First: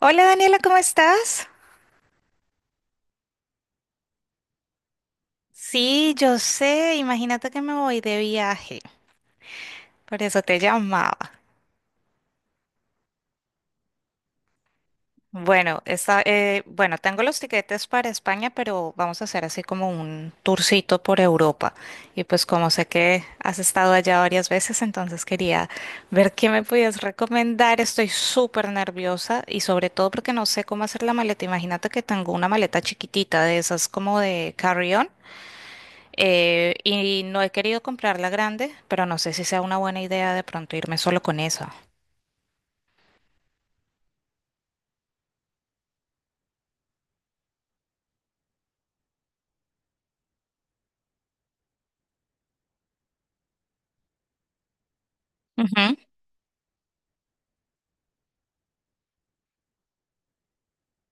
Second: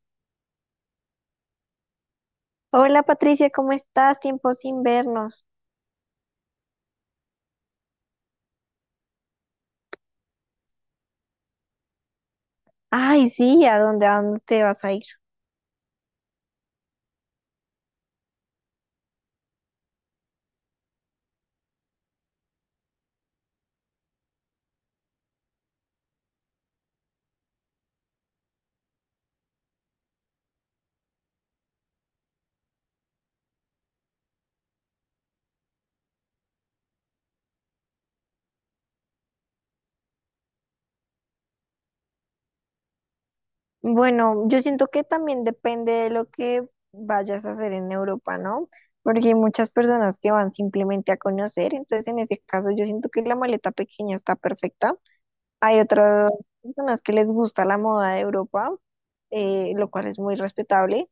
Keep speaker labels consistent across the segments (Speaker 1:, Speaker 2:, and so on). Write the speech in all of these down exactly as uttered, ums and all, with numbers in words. Speaker 1: Hola Daniela, ¿cómo estás?
Speaker 2: Hola Patricia, ¿cómo estás? Tiempo sin vernos.
Speaker 1: Sí, yo sé, imagínate que me voy de viaje, por eso te llamaba.
Speaker 2: Ay, sí, ¿a dónde, a dónde te vas a ir?
Speaker 1: Bueno, está, eh, bueno, tengo los tiquetes para España, pero vamos a hacer así como un tourcito por Europa. Y pues como sé que has estado allá varias veces, entonces quería ver qué me podías recomendar. Estoy súper nerviosa y sobre todo porque no sé cómo hacer la maleta. Imagínate que tengo una maleta chiquitita de esas como de carry-on. Eh, y no he querido comprar la grande, pero no sé si sea una buena idea de pronto irme solo con esa.
Speaker 2: Bueno, yo siento que también depende de lo que vayas a hacer en Europa, ¿no? Porque hay muchas personas que van simplemente a conocer, entonces en ese caso yo siento que la maleta pequeña está perfecta. Hay
Speaker 1: Ujú.
Speaker 2: otras personas que les gusta la moda de Europa, eh, lo cual es muy respetable.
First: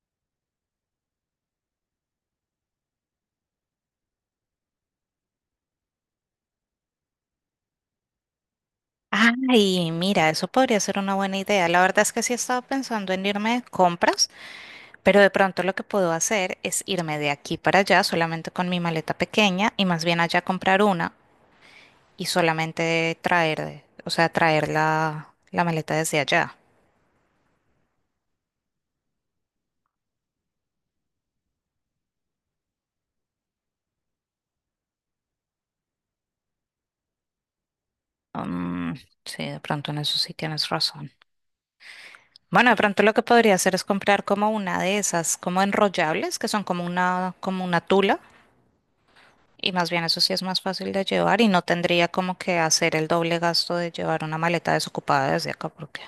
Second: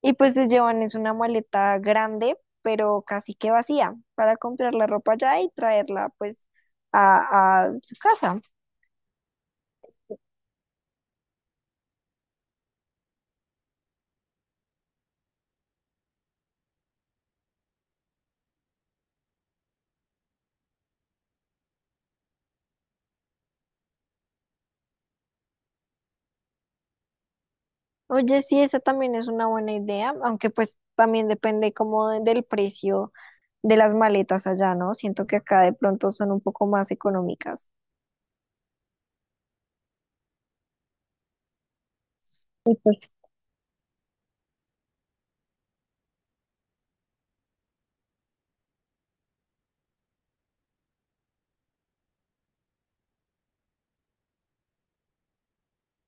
Speaker 2: Y pues les llevan es una maleta grande, pero casi que vacía, para comprar la ropa allá y traerla pues a, a su casa.
Speaker 1: Ay, mira, eso podría ser una buena idea. La verdad es que sí he estado pensando en irme de compras, pero de pronto lo que puedo hacer es irme de aquí para allá solamente con mi maleta pequeña y más bien allá comprar una y solamente traer, o sea, traer la, la maleta desde allá.
Speaker 2: Oye, sí, esa también es una buena idea, aunque pues también depende como de- del precio de las maletas allá, ¿no? Siento que acá de pronto son un poco más económicas.
Speaker 1: Mm, sí, de pronto en eso sí tienes razón. Bueno,
Speaker 2: Y
Speaker 1: de pronto
Speaker 2: pues
Speaker 1: lo que podría hacer es comprar como una de esas, como enrollables, que son como una, como una tula, y más bien eso sí es más fácil de llevar y no tendría como que hacer el doble gasto de llevar una maleta desocupada desde acá, porque.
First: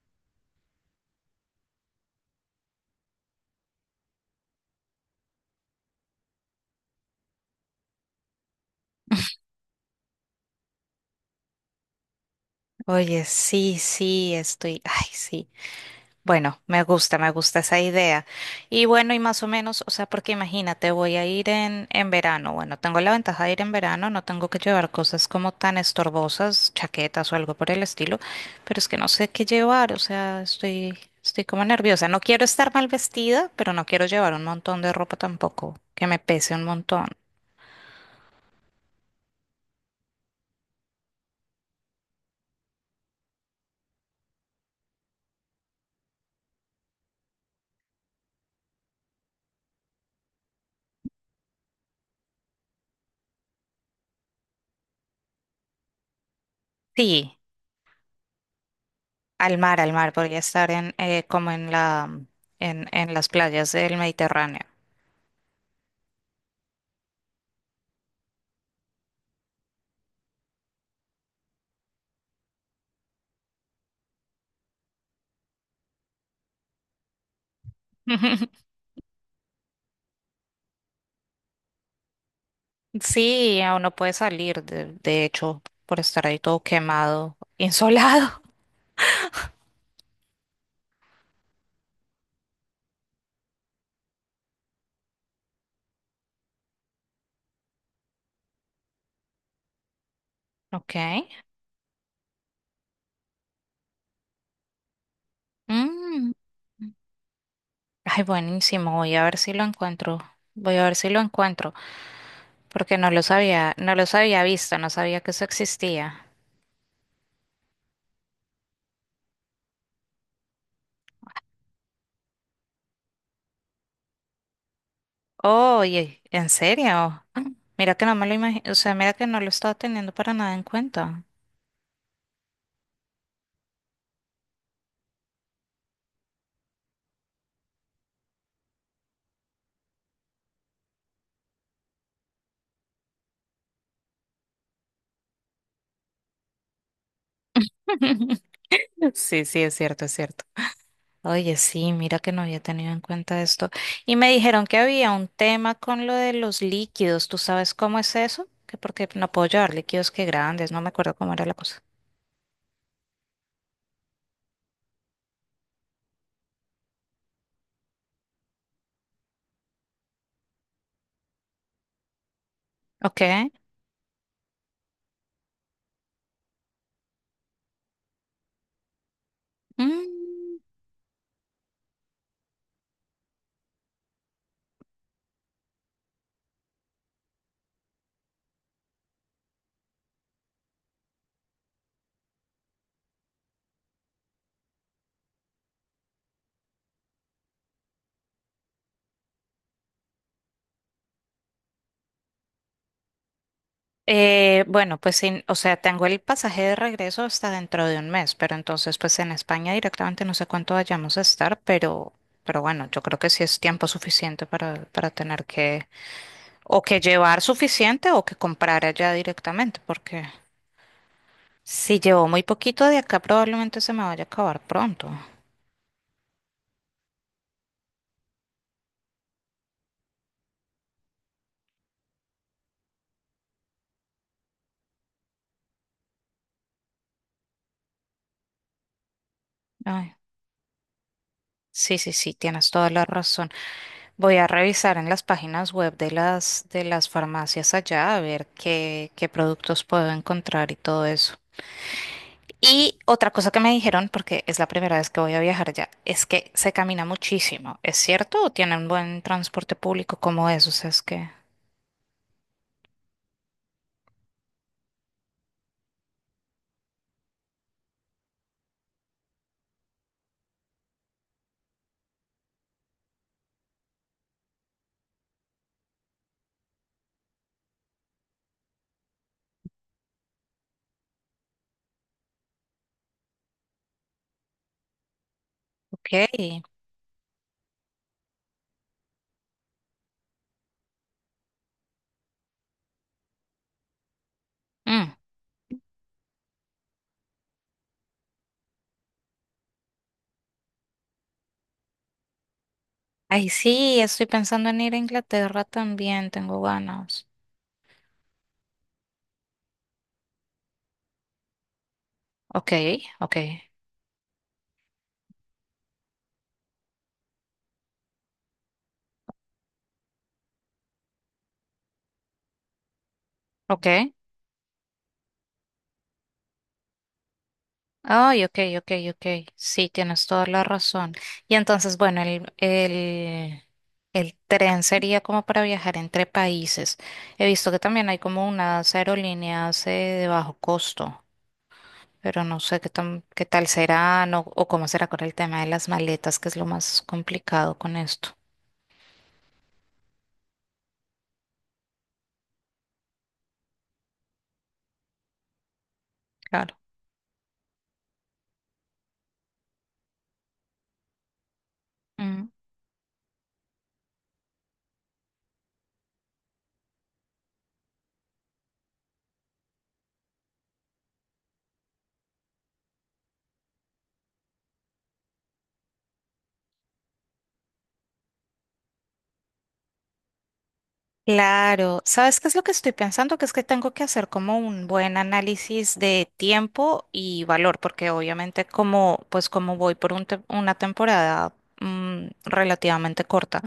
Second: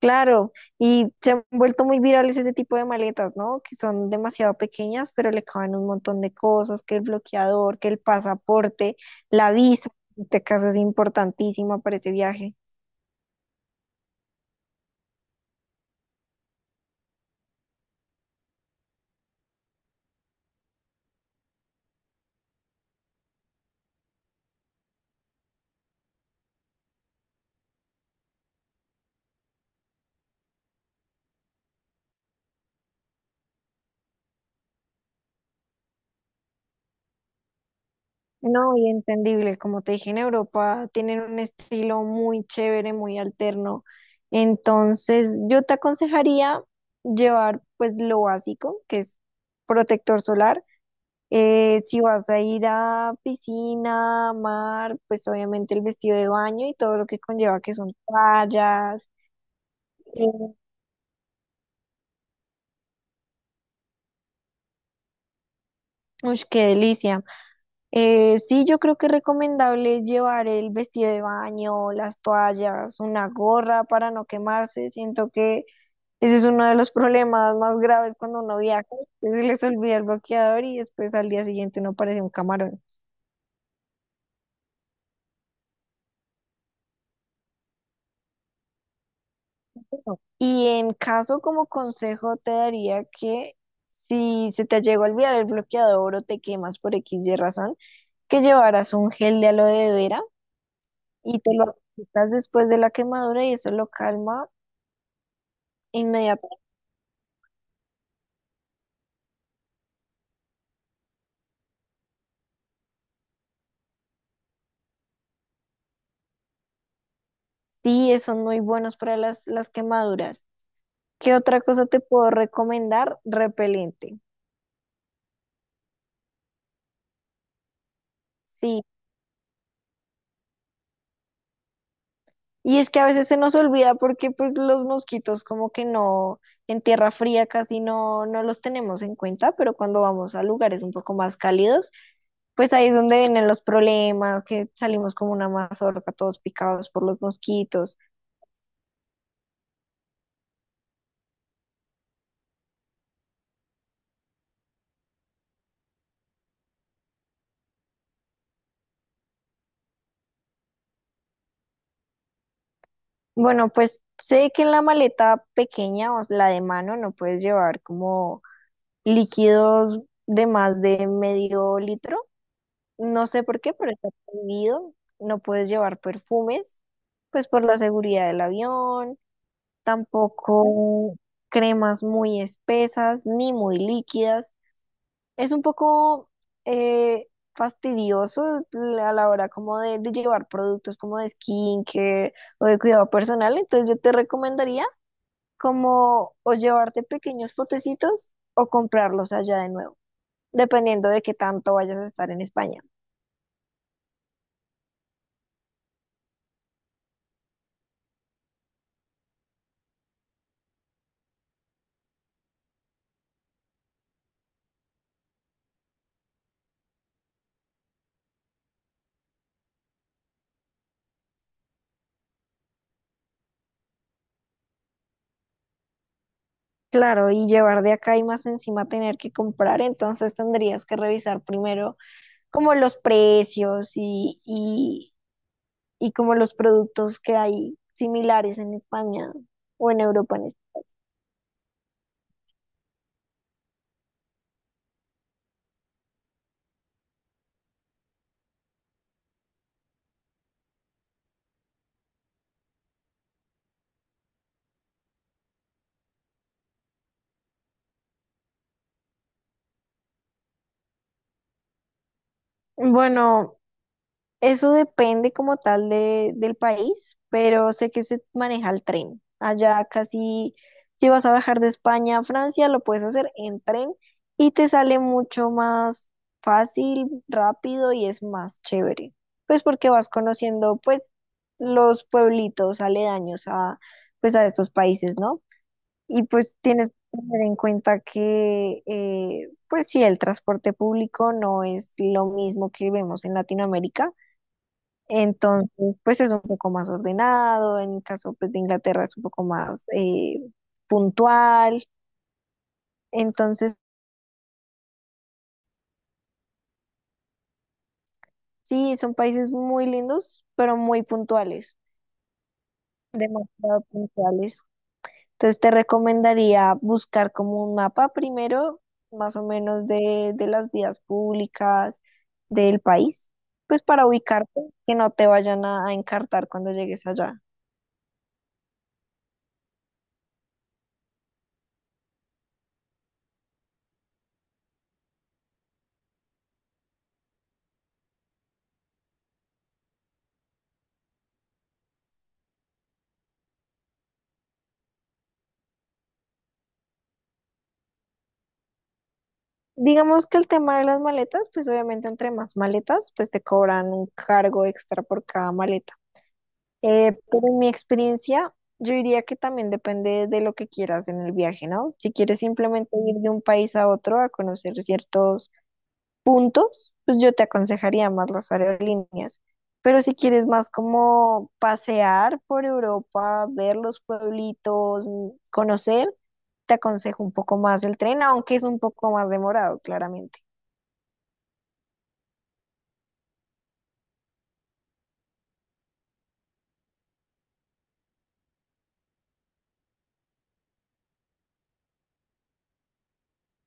Speaker 2: claro, y se han vuelto muy virales ese tipo de maletas, ¿no? Que son demasiado pequeñas, pero le caben un montón de cosas, que el bloqueador, que el pasaporte, la visa, en este caso es importantísima para ese viaje.
Speaker 1: Oye, sí, sí, estoy, ay, sí. Bueno, me gusta, me gusta esa idea. Y bueno, y más o menos, o sea, porque imagínate, voy a ir en, en verano. Bueno, tengo la ventaja de ir en verano, no tengo que llevar cosas como tan estorbosas, chaquetas o algo por el estilo, pero es que no sé qué llevar, o sea, estoy, estoy como nerviosa. No quiero estar mal vestida, pero no quiero llevar un montón de ropa tampoco, que me pese un montón.
Speaker 2: No, y entendible, como te dije, en Europa tienen un estilo muy chévere, muy alterno. Entonces, yo te aconsejaría llevar pues lo básico, que es protector solar. Eh, si vas a ir a piscina, mar, pues obviamente el vestido de baño y todo lo que
Speaker 1: Sí,
Speaker 2: conlleva, que son toallas.
Speaker 1: al mar, al mar, podría
Speaker 2: eh,
Speaker 1: estar en, eh, como en la, en, en las playas del Mediterráneo.
Speaker 2: Ush, qué delicia. Eh, sí, yo creo que es recomendable llevar el vestido de baño, las toallas, una gorra para no quemarse. Siento que ese es uno de los problemas más graves cuando uno viaja, que se les olvida el bloqueador y después al día siguiente uno parece un camarón.
Speaker 1: Sí, aún no puede salir, de, de hecho, por estar ahí todo quemado, insolado.
Speaker 2: Y en caso como consejo te daría que si se te llegó a olvidar el bloqueador o te quemas por X y razón, que llevaras un gel de aloe vera
Speaker 1: Ok.
Speaker 2: y te lo aplicas después de la quemadura y eso lo calma
Speaker 1: Mm.
Speaker 2: inmediatamente.
Speaker 1: Ay, buenísimo. Voy a ver si lo encuentro. Voy a ver si lo encuentro, porque no los había, no los había visto, no sabía que eso existía.
Speaker 2: Sí, eso no muy buenos para las, las quemaduras. ¿Qué otra cosa te puedo recomendar? Repelente.
Speaker 1: Oye, ¿en serio? Ah, Mira que no me lo imagino, o
Speaker 2: Sí,
Speaker 1: sea, mira que no lo estaba teniendo para nada en cuenta.
Speaker 2: y es que a veces se nos olvida porque pues los mosquitos como que no, en tierra fría casi no, no los tenemos en cuenta, pero cuando vamos a lugares un poco más cálidos, pues ahí es donde vienen los problemas, que salimos como una mazorca todos picados por los mosquitos.
Speaker 1: Sí, sí, es cierto, es cierto. Oye, sí, mira que no había tenido en cuenta esto. Y me dijeron que había un tema con lo de los líquidos. ¿Tú sabes cómo es eso? Que porque no puedo llevar líquidos que grandes, no me acuerdo cómo era la cosa.
Speaker 2: Bueno, pues sé que en la maleta pequeña o la de mano no puedes llevar como líquidos de más de medio litro.
Speaker 1: Ok.
Speaker 2: No sé por qué, pero está prohibido. No puedes llevar perfumes, pues por la seguridad del avión.
Speaker 1: Mm,
Speaker 2: Tampoco cremas muy espesas ni muy líquidas. Es un poco eh, fastidioso a la hora como de, de llevar productos como de skincare o de cuidado personal. Entonces yo te recomendaría como o llevarte pequeños potecitos o comprarlos allá de nuevo, dependiendo de qué tanto vayas a estar en España.
Speaker 1: eh, bueno, pues sí, o sea, tengo el pasaje de regreso hasta dentro de un mes, pero entonces pues en España directamente no sé cuánto vayamos a estar, pero, pero bueno, yo creo que sí es tiempo suficiente para, para tener que o que llevar suficiente o que comprar allá directamente, porque si llevo muy poquito de acá, probablemente se me vaya a acabar pronto.
Speaker 2: Claro, y llevar de acá y más encima tener que comprar, entonces tendrías que revisar primero como los precios y, y, y como los productos que hay similares en España o en
Speaker 1: Ay,
Speaker 2: Europa. en es-
Speaker 1: sí, sí, sí, tienes toda la razón. Voy a revisar en las páginas web de las, de las farmacias allá a ver qué, qué, productos puedo encontrar y todo eso. Y otra cosa que me dijeron, porque es la primera vez que voy a viajar allá, es que se camina muchísimo. ¿Es cierto? ¿O tienen buen transporte público como eso? O sea, es que.
Speaker 2: Bueno, eso depende como tal de, del país, pero sé que se maneja el tren. Allá casi, si vas a viajar de España a Francia, lo puedes hacer en tren y te sale mucho más fácil, rápido y es más chévere. Pues porque vas conociendo pues los pueblitos aledaños a pues a estos países, ¿no?
Speaker 1: Ok.
Speaker 2: Y pues tienes que tener en cuenta que eh, pues sí, el transporte público no es lo mismo que vemos en Latinoamérica,
Speaker 1: Mm.
Speaker 2: entonces, pues es un poco más ordenado, en el caso pues, de Inglaterra es un poco más eh, puntual.
Speaker 1: Ay,
Speaker 2: Entonces,
Speaker 1: sí, estoy pensando en ir a Inglaterra también, tengo ganas.
Speaker 2: sí, son países muy lindos, pero muy puntuales,
Speaker 1: Ok, ok.
Speaker 2: demasiado puntuales. Entonces, te recomendaría buscar como un mapa primero, más o menos de, de las vías públicas del país, pues para
Speaker 1: Ok.
Speaker 2: ubicarte, que no te vayan a, a encartar cuando llegues allá.
Speaker 1: Ay, ok, ok, ok. Sí, tienes toda la razón. Y entonces, bueno, el, el, el tren sería como para viajar entre países. He visto que también hay como unas aerolíneas eh, de bajo costo, pero no sé qué tan, qué tal serán o, o cómo será con el tema de las maletas, que es lo más complicado con esto.
Speaker 2: Digamos que el tema de las maletas, pues obviamente entre más maletas, pues te cobran un cargo extra por cada maleta.
Speaker 1: Claro.
Speaker 2: Eh, pero en mi experiencia, yo diría que también depende de lo que quieras en el viaje, ¿no? Si quieres simplemente ir de un país a otro a conocer ciertos puntos, pues yo te aconsejaría más las aerolíneas. Pero si quieres más como pasear por Europa, ver los pueblitos, mm, conocer, te aconsejo un poco más el tren, aunque es un poco más demorado, claramente.
Speaker 1: Claro, ¿sabes qué es lo que estoy pensando? Que es que tengo que hacer como un buen análisis de tiempo y valor, porque obviamente como, pues como voy por un te- una temporada mm, relativamente corta,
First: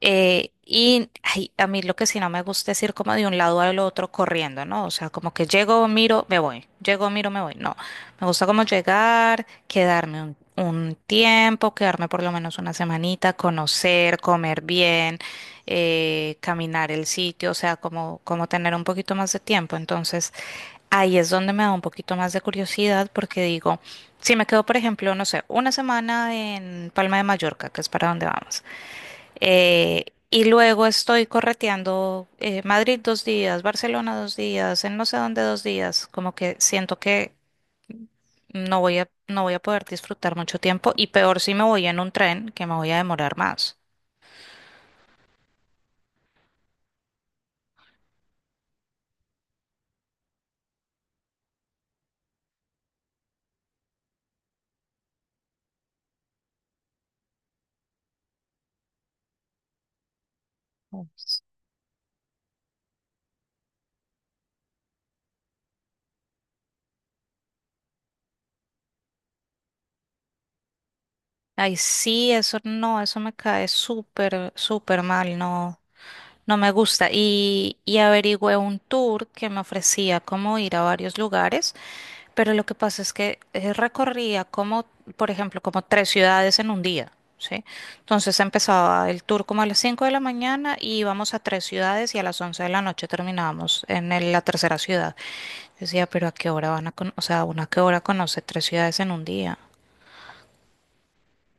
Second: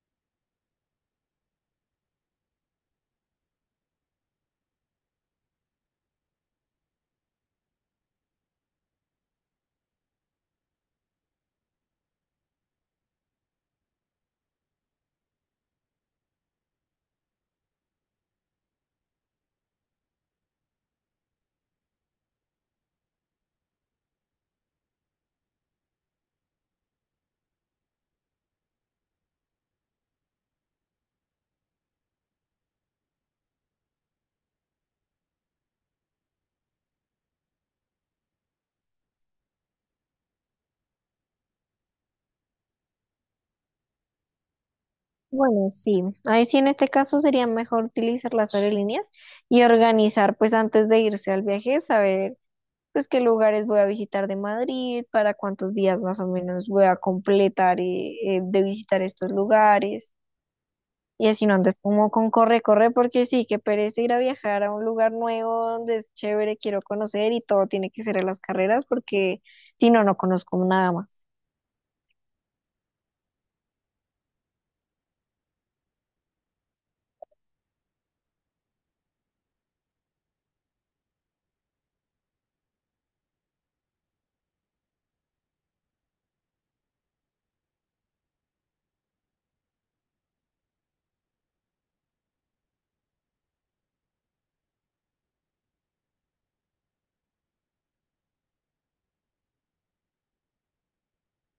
Speaker 1: eh, y ay, a mí lo que sí no me gusta es ir como de un lado al otro corriendo, ¿no? O sea, como que llego, miro, me voy, llego, miro, me voy. No, me gusta como llegar, quedarme un, un tiempo, quedarme por lo menos una semanita, conocer, comer bien, eh, caminar el sitio, o sea, como, como tener un poquito más de tiempo. Entonces, ahí es donde me da un poquito más de curiosidad porque digo, si me quedo, por ejemplo, no sé, una semana en Palma de Mallorca, que es para donde vamos. Eh, y luego estoy correteando eh, Madrid dos días, Barcelona dos días, en no sé dónde dos días. Como que siento que no voy a, no voy a poder disfrutar mucho tiempo y peor si me voy en un tren, que me voy a demorar más.
Speaker 2: Bueno, sí, ahí sí en este caso sería mejor utilizar las aerolíneas y organizar pues antes de irse al viaje, saber pues qué lugares voy a visitar de Madrid, para cuántos días más o menos voy a completar eh, eh, de visitar estos lugares y
Speaker 1: Pues.
Speaker 2: así no andes como con corre, corre, porque sí, que pereza ir a viajar a un lugar nuevo donde es chévere, quiero conocer y todo tiene que ser a las carreras porque si no, no conozco nada más.
Speaker 1: Ay, sí, eso no, eso me cae súper, súper mal, no, no me gusta. Y, y averigüé un tour que me ofrecía como ir a varios lugares. Pero lo que pasa es que eh, recorría como, por ejemplo, como tres ciudades en un día, ¿sí? Entonces empezaba el tour como a las cinco de la mañana y íbamos a tres ciudades y a las once de la noche terminábamos en el- la tercera ciudad. Decía, pero ¿a qué hora van a conocer? O sea, ¿una a qué hora conoce tres ciudades en un día?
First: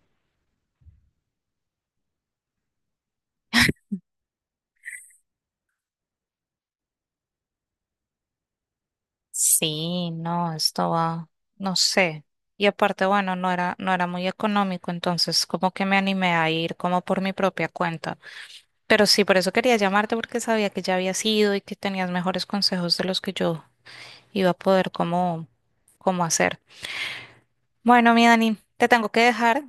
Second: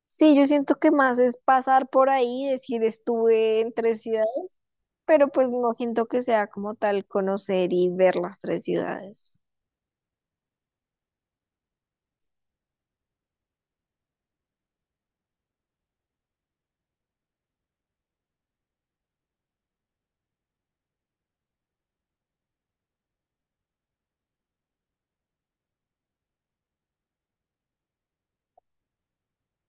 Speaker 2: Sí, yo siento que más es pasar por ahí, decir estuve entre ciudades, pero pues no siento que sea como tal conocer y ver las tres ciudades.
Speaker 1: Sí, no, esto va, no sé. Y aparte, bueno, no era, no era muy económico, entonces como que me animé a ir como por mi propia cuenta. Pero sí, por eso quería llamarte porque sabía que ya habías ido y que tenías mejores consejos de los que yo iba a poder cómo, cómo, hacer. Bueno, mi Dani, te tengo que dejar.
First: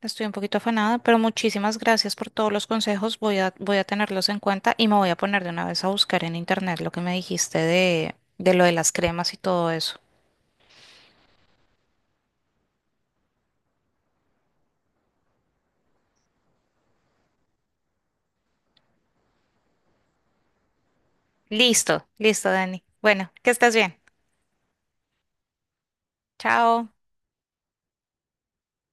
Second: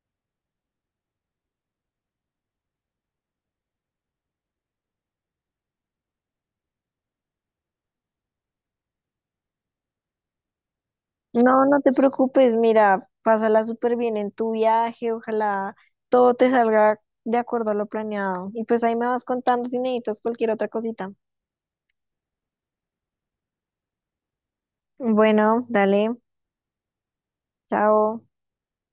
Speaker 1: Estoy un poquito afanada, pero muchísimas gracias por todos los consejos. Voy a, voy a tenerlos en cuenta y me voy a poner de una vez a buscar en internet lo que me dijiste de, de lo de las cremas y todo eso.
Speaker 2: No, no te preocupes, mira, pásala súper bien en tu viaje, ojalá todo te salga de acuerdo a lo planeado. Y pues ahí me vas contando si necesitas cualquier otra cosita.
Speaker 1: Listo, listo, Dani. Bueno, que estés bien.
Speaker 2: Bueno, dale,
Speaker 1: Chao.
Speaker 2: chao.